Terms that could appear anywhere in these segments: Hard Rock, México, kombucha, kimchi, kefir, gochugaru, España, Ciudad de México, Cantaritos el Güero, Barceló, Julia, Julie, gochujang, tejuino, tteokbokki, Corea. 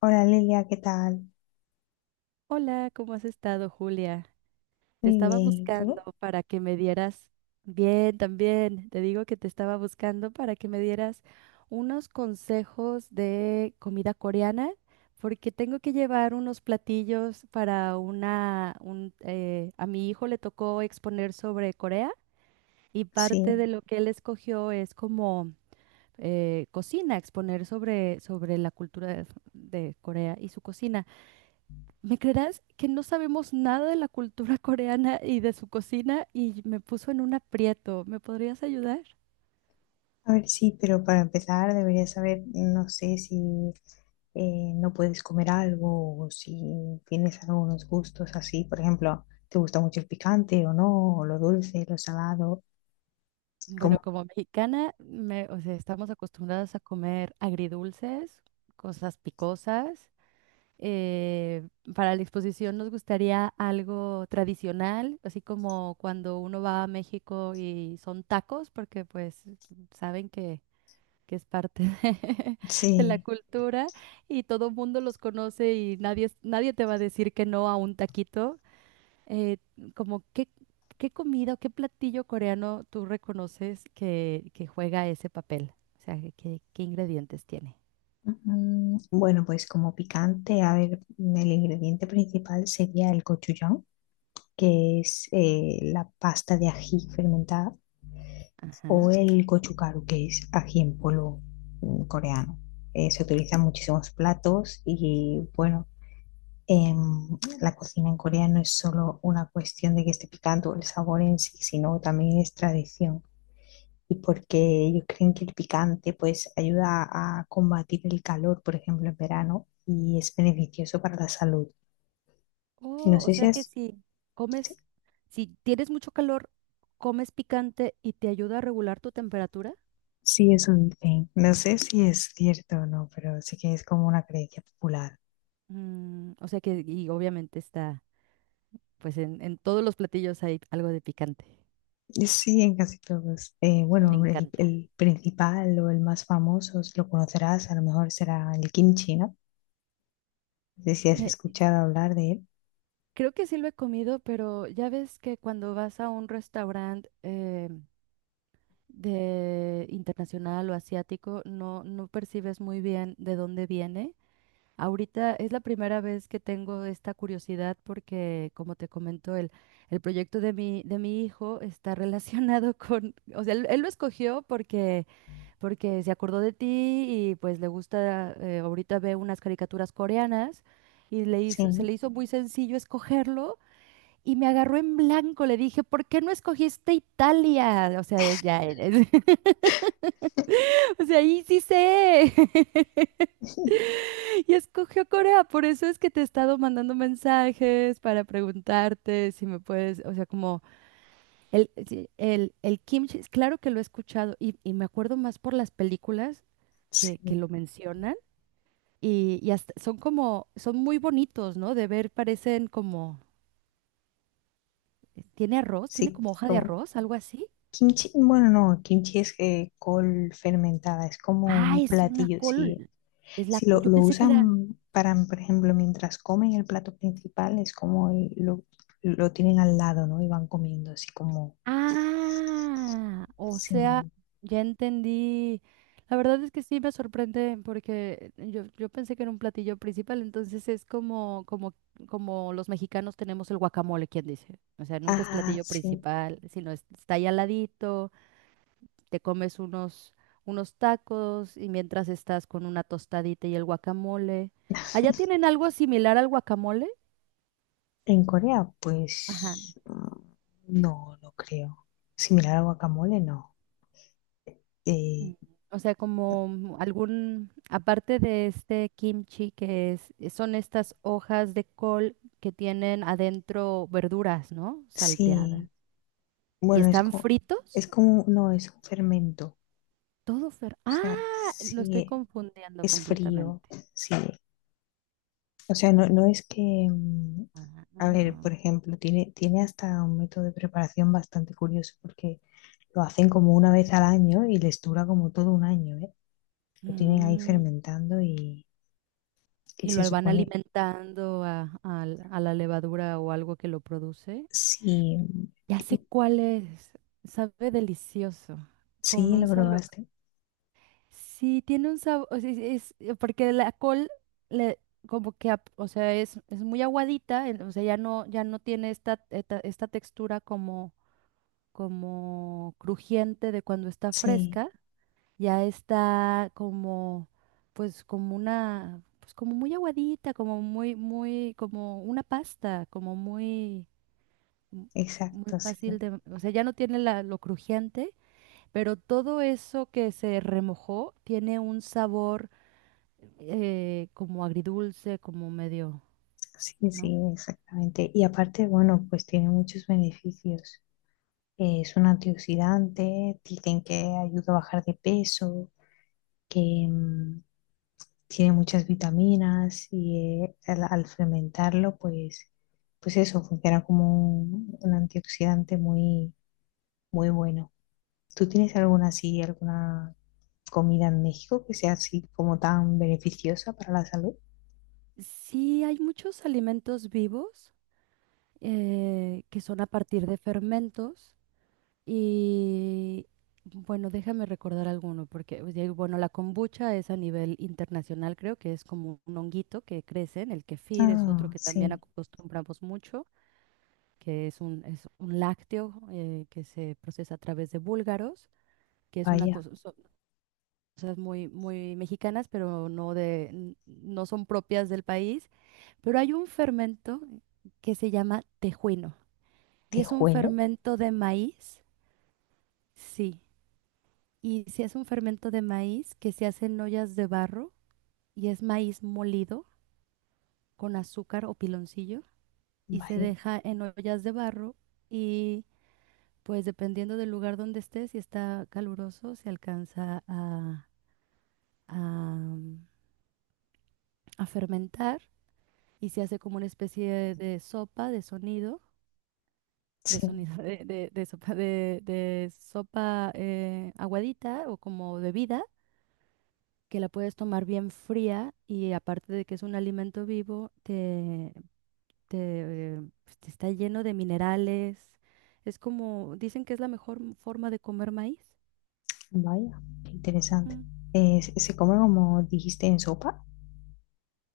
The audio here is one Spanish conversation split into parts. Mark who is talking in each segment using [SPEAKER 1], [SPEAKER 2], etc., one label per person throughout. [SPEAKER 1] Hola Lilia, ¿qué tal?
[SPEAKER 2] Hola, ¿cómo has estado, Julia? Te
[SPEAKER 1] Muy bien,
[SPEAKER 2] estaba
[SPEAKER 1] ¿y
[SPEAKER 2] buscando
[SPEAKER 1] tú?
[SPEAKER 2] para que me dieras, bien, también, te digo que te estaba buscando para que me dieras unos consejos de comida coreana, porque tengo que llevar unos platillos para una, un, a mi hijo le tocó exponer sobre Corea y
[SPEAKER 1] Sí.
[SPEAKER 2] parte de lo que él escogió es como cocina, exponer sobre, sobre la cultura de Corea y su cocina. ¿Me creerás que no sabemos nada de la cultura coreana y de su cocina y me puso en un aprieto? ¿Me podrías ayudar?
[SPEAKER 1] A ver, sí, pero para empezar deberías saber, no sé si no puedes comer algo o si tienes algunos gustos así. Por ejemplo, ¿te gusta mucho el picante o no? O lo dulce, lo salado.
[SPEAKER 2] Bueno,
[SPEAKER 1] ¿Cómo?
[SPEAKER 2] como mexicana, o sea, estamos acostumbradas a comer agridulces, cosas picosas. Eh, para la exposición nos gustaría algo tradicional, así como cuando uno va a México y son tacos, porque pues saben que es parte de, de la
[SPEAKER 1] Sí.
[SPEAKER 2] cultura y todo el mundo los conoce y nadie, nadie te va a decir que no a un taquito. Eh, Como, ¿qué, qué comida o qué platillo coreano tú reconoces que juega ese papel? O sea, ¿qué, qué ingredientes tiene?
[SPEAKER 1] Bueno, pues como picante, a ver, el ingrediente principal sería el gochujang, que es la pasta de ají fermentada. O
[SPEAKER 2] Ajá.
[SPEAKER 1] el gochugaru, que es ají en polvo coreano. Se utilizan muchísimos platos y bueno, la cocina en Corea no es solo una cuestión de que esté picante o el sabor en sí, sino también es tradición. Y porque ellos creen que el picante pues ayuda a combatir el calor, por ejemplo, en verano, y es beneficioso para la salud. No
[SPEAKER 2] Oh, o
[SPEAKER 1] sé si
[SPEAKER 2] sea
[SPEAKER 1] es,
[SPEAKER 2] que si comes, si tienes mucho calor, comes picante y te ayuda a regular tu temperatura.
[SPEAKER 1] si es un thing, no sé si es cierto o no, pero sí que es como una creencia popular.
[SPEAKER 2] Mm, o sea que, y obviamente está, pues en todos los platillos hay algo de picante.
[SPEAKER 1] Sí, en casi todos.
[SPEAKER 2] Me
[SPEAKER 1] Bueno, el,
[SPEAKER 2] encanta.
[SPEAKER 1] el principal o el más famoso, si lo conocerás, a lo mejor será el kimchi, ¿no? No sé si has
[SPEAKER 2] Eh,
[SPEAKER 1] escuchado hablar de él.
[SPEAKER 2] Creo que sí lo he comido, pero ya ves que cuando vas a un restaurante de internacional o asiático, no, no percibes muy bien de dónde viene. Ahorita es la primera vez que tengo esta curiosidad porque, como te comento, el proyecto de mi hijo está relacionado con, o sea, él lo escogió porque porque se acordó de ti y pues le gusta, ahorita ve unas caricaturas coreanas y le
[SPEAKER 1] Sí,
[SPEAKER 2] hizo, se le hizo muy sencillo escogerlo y me agarró en blanco, le dije, ¿por qué no escogiste Italia? O sea, ya eres, o sea, ahí sí sé. Y escogió Corea, por eso es que te he estado mandando mensajes para preguntarte si me puedes, o sea, como el, sí, el kimchi, claro que lo he escuchado y me acuerdo más por las películas que
[SPEAKER 1] sí,
[SPEAKER 2] lo mencionan. Son como, son muy bonitos, ¿no? De ver, parecen como, ¿tiene arroz? ¿Tiene
[SPEAKER 1] sí,
[SPEAKER 2] como hoja de
[SPEAKER 1] como
[SPEAKER 2] arroz? ¿Algo así?
[SPEAKER 1] kimchi. Bueno, no, kimchi es col fermentada, es como
[SPEAKER 2] Ah,
[SPEAKER 1] un
[SPEAKER 2] es una
[SPEAKER 1] platillo. Si,
[SPEAKER 2] col.
[SPEAKER 1] si
[SPEAKER 2] Yo
[SPEAKER 1] lo
[SPEAKER 2] pensé que era.
[SPEAKER 1] usan para, por ejemplo, mientras comen el plato principal, es como lo tienen al lado, ¿no? Y van comiendo así como...
[SPEAKER 2] Ah, o sea,
[SPEAKER 1] Sí.
[SPEAKER 2] ya entendí. La verdad es que sí me sorprende porque yo pensé que era un platillo principal, entonces es como, como, como los mexicanos tenemos el guacamole, ¿quién dice? O sea, nunca es
[SPEAKER 1] Ah,
[SPEAKER 2] platillo
[SPEAKER 1] sí.
[SPEAKER 2] principal, está ahí al ladito. Te comes unos, unos tacos y mientras estás con una tostadita y el guacamole. ¿Allá tienen algo similar al guacamole?
[SPEAKER 1] En Corea,
[SPEAKER 2] Ajá.
[SPEAKER 1] pues no, no creo. Similar al guacamole, no.
[SPEAKER 2] Mm.
[SPEAKER 1] Eh,
[SPEAKER 2] O sea, como algún, aparte de este kimchi que es, son estas hojas de col que tienen adentro verduras, ¿no? Salteadas.
[SPEAKER 1] sí,
[SPEAKER 2] ¿Y
[SPEAKER 1] bueno,
[SPEAKER 2] están fritos?
[SPEAKER 1] no, es un fermento.
[SPEAKER 2] Todo fer...
[SPEAKER 1] O sea,
[SPEAKER 2] Ah, lo estoy
[SPEAKER 1] sí
[SPEAKER 2] confundiendo
[SPEAKER 1] es frío,
[SPEAKER 2] completamente.
[SPEAKER 1] sí. O sea, no, no es que, mm, a ver,
[SPEAKER 2] Ah,
[SPEAKER 1] por ejemplo, tiene hasta un método de preparación bastante curioso porque lo hacen como una vez al año y les dura como todo un año, ¿eh? Lo tienen ahí
[SPEAKER 2] mm.
[SPEAKER 1] fermentando y
[SPEAKER 2] Y
[SPEAKER 1] se
[SPEAKER 2] lo van
[SPEAKER 1] supone,
[SPEAKER 2] alimentando a la levadura o algo que lo produce.
[SPEAKER 1] sí.
[SPEAKER 2] Ya sé cuál es. Sabe delicioso. Con
[SPEAKER 1] Sí, lo
[SPEAKER 2] un sabor.
[SPEAKER 1] probaste.
[SPEAKER 2] Sí, tiene un sabor. Porque la col le como que o sea, es muy aguadita, o sea, ya no, ya no tiene esta, esta, esta textura como, como crujiente de cuando está
[SPEAKER 1] Sí,
[SPEAKER 2] fresca, ya está como, pues como una, pues como muy aguadita, como muy, muy, como una pasta, como muy, mm, muy
[SPEAKER 1] exacto,
[SPEAKER 2] fácil
[SPEAKER 1] sí.
[SPEAKER 2] de, o sea, ya no tiene la- lo crujiente, pero todo eso que se remojó tiene un sabor como agridulce, como medio,
[SPEAKER 1] Sí,
[SPEAKER 2] ¿no?
[SPEAKER 1] sí, exactamente. Y aparte, bueno, pues tiene muchos beneficios. Es un antioxidante, dicen que ayuda a bajar de peso, que tiene muchas vitaminas y al fermentarlo, pues, pues eso, funciona como un antioxidante muy, muy bueno. ¿Tú tienes alguna así, alguna comida en México que sea así como tan beneficiosa para la salud?
[SPEAKER 2] Sí, hay muchos alimentos vivos que son a partir de fermentos. Y bueno, déjame recordar alguno, porque pues, bueno, la kombucha es a nivel internacional, creo que es como un honguito que crece, en el kefir es otro
[SPEAKER 1] Ah,
[SPEAKER 2] que también
[SPEAKER 1] sí,
[SPEAKER 2] acostumbramos mucho, que es un lácteo que se procesa a través de búlgaros, que es una
[SPEAKER 1] vaya,
[SPEAKER 2] cosa, son cosas muy, muy mexicanas, pero no de, no son propias del país. Pero hay un fermento que se llama tejuino, y es un
[SPEAKER 1] tejuelo,
[SPEAKER 2] fermento de maíz, sí. Y si es un fermento de maíz que se hace en ollas de barro y es maíz molido con azúcar o piloncillo y se
[SPEAKER 1] vaya,
[SPEAKER 2] deja en ollas de barro y pues dependiendo del lugar donde esté, si está caluroso, se alcanza a, a fermentar y se hace como una especie de sopa de
[SPEAKER 1] sí,
[SPEAKER 2] sonido de, de sopa aguadita o como bebida que la puedes tomar bien fría y aparte de que es un alimento vivo, te, pues, te está lleno de minerales. Es como, dicen que es la mejor forma de comer maíz.
[SPEAKER 1] vaya, qué interesante.
[SPEAKER 2] Ujú.
[SPEAKER 1] Se come como dijiste en sopa?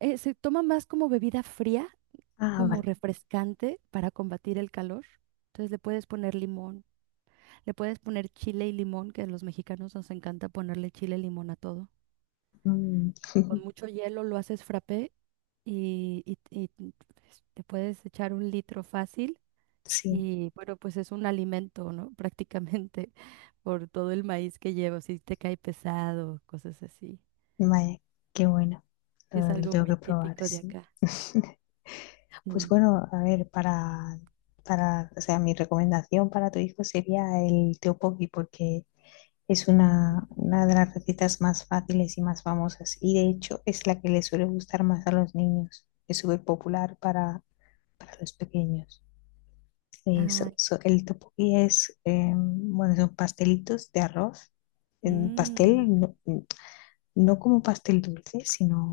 [SPEAKER 2] Se toma más como bebida fría,
[SPEAKER 1] Ah,
[SPEAKER 2] como
[SPEAKER 1] vale.
[SPEAKER 2] refrescante para combatir el calor. Entonces le puedes poner limón, le puedes poner chile y limón, que a los mexicanos nos encanta ponerle chile y limón a todo.
[SPEAKER 1] Mm,
[SPEAKER 2] Con mucho hielo lo haces frappé y, y, pues, te puedes echar un litro fácil.
[SPEAKER 1] sí,
[SPEAKER 2] Y bueno, pues es un alimento, ¿no? Prácticamente por todo el maíz que lleva, si te cae pesado, cosas así.
[SPEAKER 1] vaya, qué bueno.
[SPEAKER 2] Y es
[SPEAKER 1] Lo
[SPEAKER 2] algo
[SPEAKER 1] tengo
[SPEAKER 2] muy
[SPEAKER 1] que probar,
[SPEAKER 2] típico de
[SPEAKER 1] sí.
[SPEAKER 2] acá.
[SPEAKER 1] Pues
[SPEAKER 2] Sí.
[SPEAKER 1] bueno, a ver, o sea, mi recomendación para tu hijo sería el tteokbokki porque es una de las recetas más fáciles y más famosas y de hecho es la que le suele gustar más a los niños. Es súper popular para los pequeños. Sí,
[SPEAKER 2] Ay,
[SPEAKER 1] el tteokbokki es, bueno, son pastelitos de arroz. En
[SPEAKER 2] mm,
[SPEAKER 1] pastel, no, no como pastel dulce,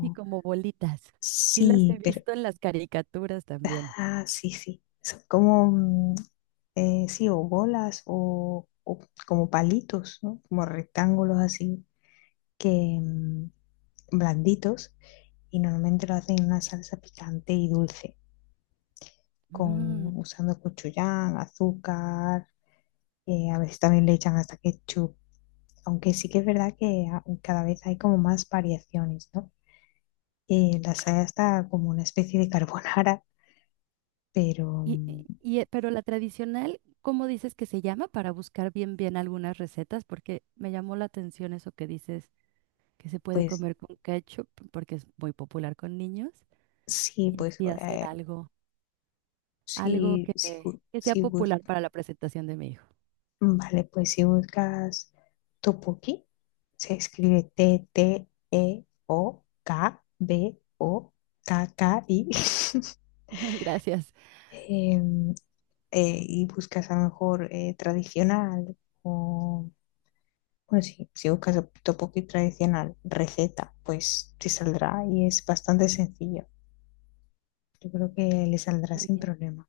[SPEAKER 2] y como bolitas. Sí las he
[SPEAKER 1] sí, pero,
[SPEAKER 2] visto en las caricaturas también.
[SPEAKER 1] ah, sí, sí. Son como, sí, o bolas o como palitos, ¿no? Como rectángulos así, que, blanditos. Y normalmente lo hacen en una salsa picante y dulce,
[SPEAKER 2] Mm,
[SPEAKER 1] con, usando cochuyán, azúcar a veces también le echan hasta ketchup, aunque sí que es verdad que cada vez hay como más variaciones, ¿no? La saya está como una especie de carbonara, pero
[SPEAKER 2] y, y, pero la tradicional, ¿cómo dices que se llama? Para buscar bien, bien algunas recetas, porque me llamó la atención eso que dices que se puede
[SPEAKER 1] pues
[SPEAKER 2] comer con ketchup, porque es muy popular con niños,
[SPEAKER 1] sí,
[SPEAKER 2] y así hacer algo. Algo
[SPEAKER 1] sí, sí,
[SPEAKER 2] que sea popular para la presentación de mi hijo.
[SPEAKER 1] vale, pues si buscas topoki, se escribe TTEOKBOKKI.
[SPEAKER 2] Gracias.
[SPEAKER 1] em, y buscas a lo mejor tradicional o pues sí, si buscas tteokbokki tradicional, receta, pues te saldrá y es bastante sencillo. Yo creo que le saldrá
[SPEAKER 2] Muy
[SPEAKER 1] sin
[SPEAKER 2] bien.
[SPEAKER 1] problema.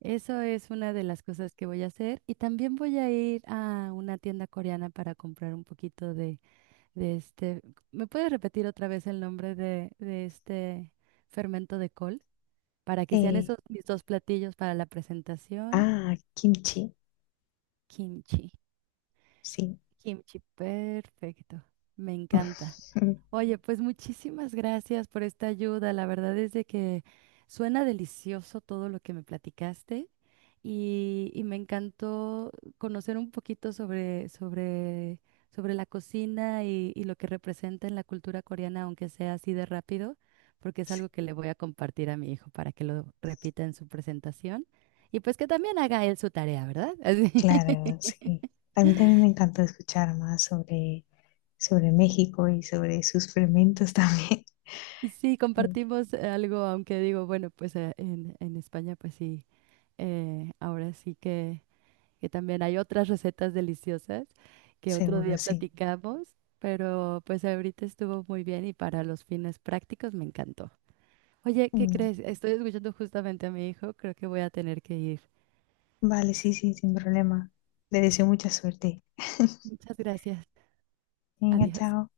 [SPEAKER 2] Eso es una de las cosas que voy a hacer. Y también voy a ir a una tienda coreana para comprar un poquito de este. ¿Me puedes repetir otra vez el nombre de este fermento de col? Para que sean
[SPEAKER 1] Eh,
[SPEAKER 2] esos mis dos platillos para la presentación.
[SPEAKER 1] ah, kimchi,
[SPEAKER 2] Kimchi.
[SPEAKER 1] sí.
[SPEAKER 2] Kimchi, perfecto. Me encanta. Oye, pues muchísimas gracias por esta ayuda. La verdad es de que suena delicioso todo lo que me platicaste y me encantó conocer un poquito sobre, sobre, sobre la cocina y lo que representa en la cultura coreana, aunque sea así de rápido, porque es algo que le voy a compartir a mi hijo para que lo repita en su presentación y pues que también haga él su tarea, ¿verdad? Así.
[SPEAKER 1] Claro, sí. A mí también me encantó escuchar más sobre, sobre México y sobre sus fermentos también.
[SPEAKER 2] Sí,
[SPEAKER 1] Mm,
[SPEAKER 2] compartimos algo, aunque digo, bueno, pues en España, pues sí, ahora sí que también hay otras recetas deliciosas que otro día
[SPEAKER 1] seguro, sí.
[SPEAKER 2] platicamos, pero pues ahorita estuvo muy bien y para los fines prácticos me encantó. Oye, ¿qué
[SPEAKER 1] Mm,
[SPEAKER 2] crees? Estoy escuchando justamente a mi hijo, creo que voy a tener que ir.
[SPEAKER 1] vale, sí, sí, sin problema. Te deseo mucha suerte.
[SPEAKER 2] Muchas gracias.
[SPEAKER 1] Venga,
[SPEAKER 2] Adiós.
[SPEAKER 1] chao.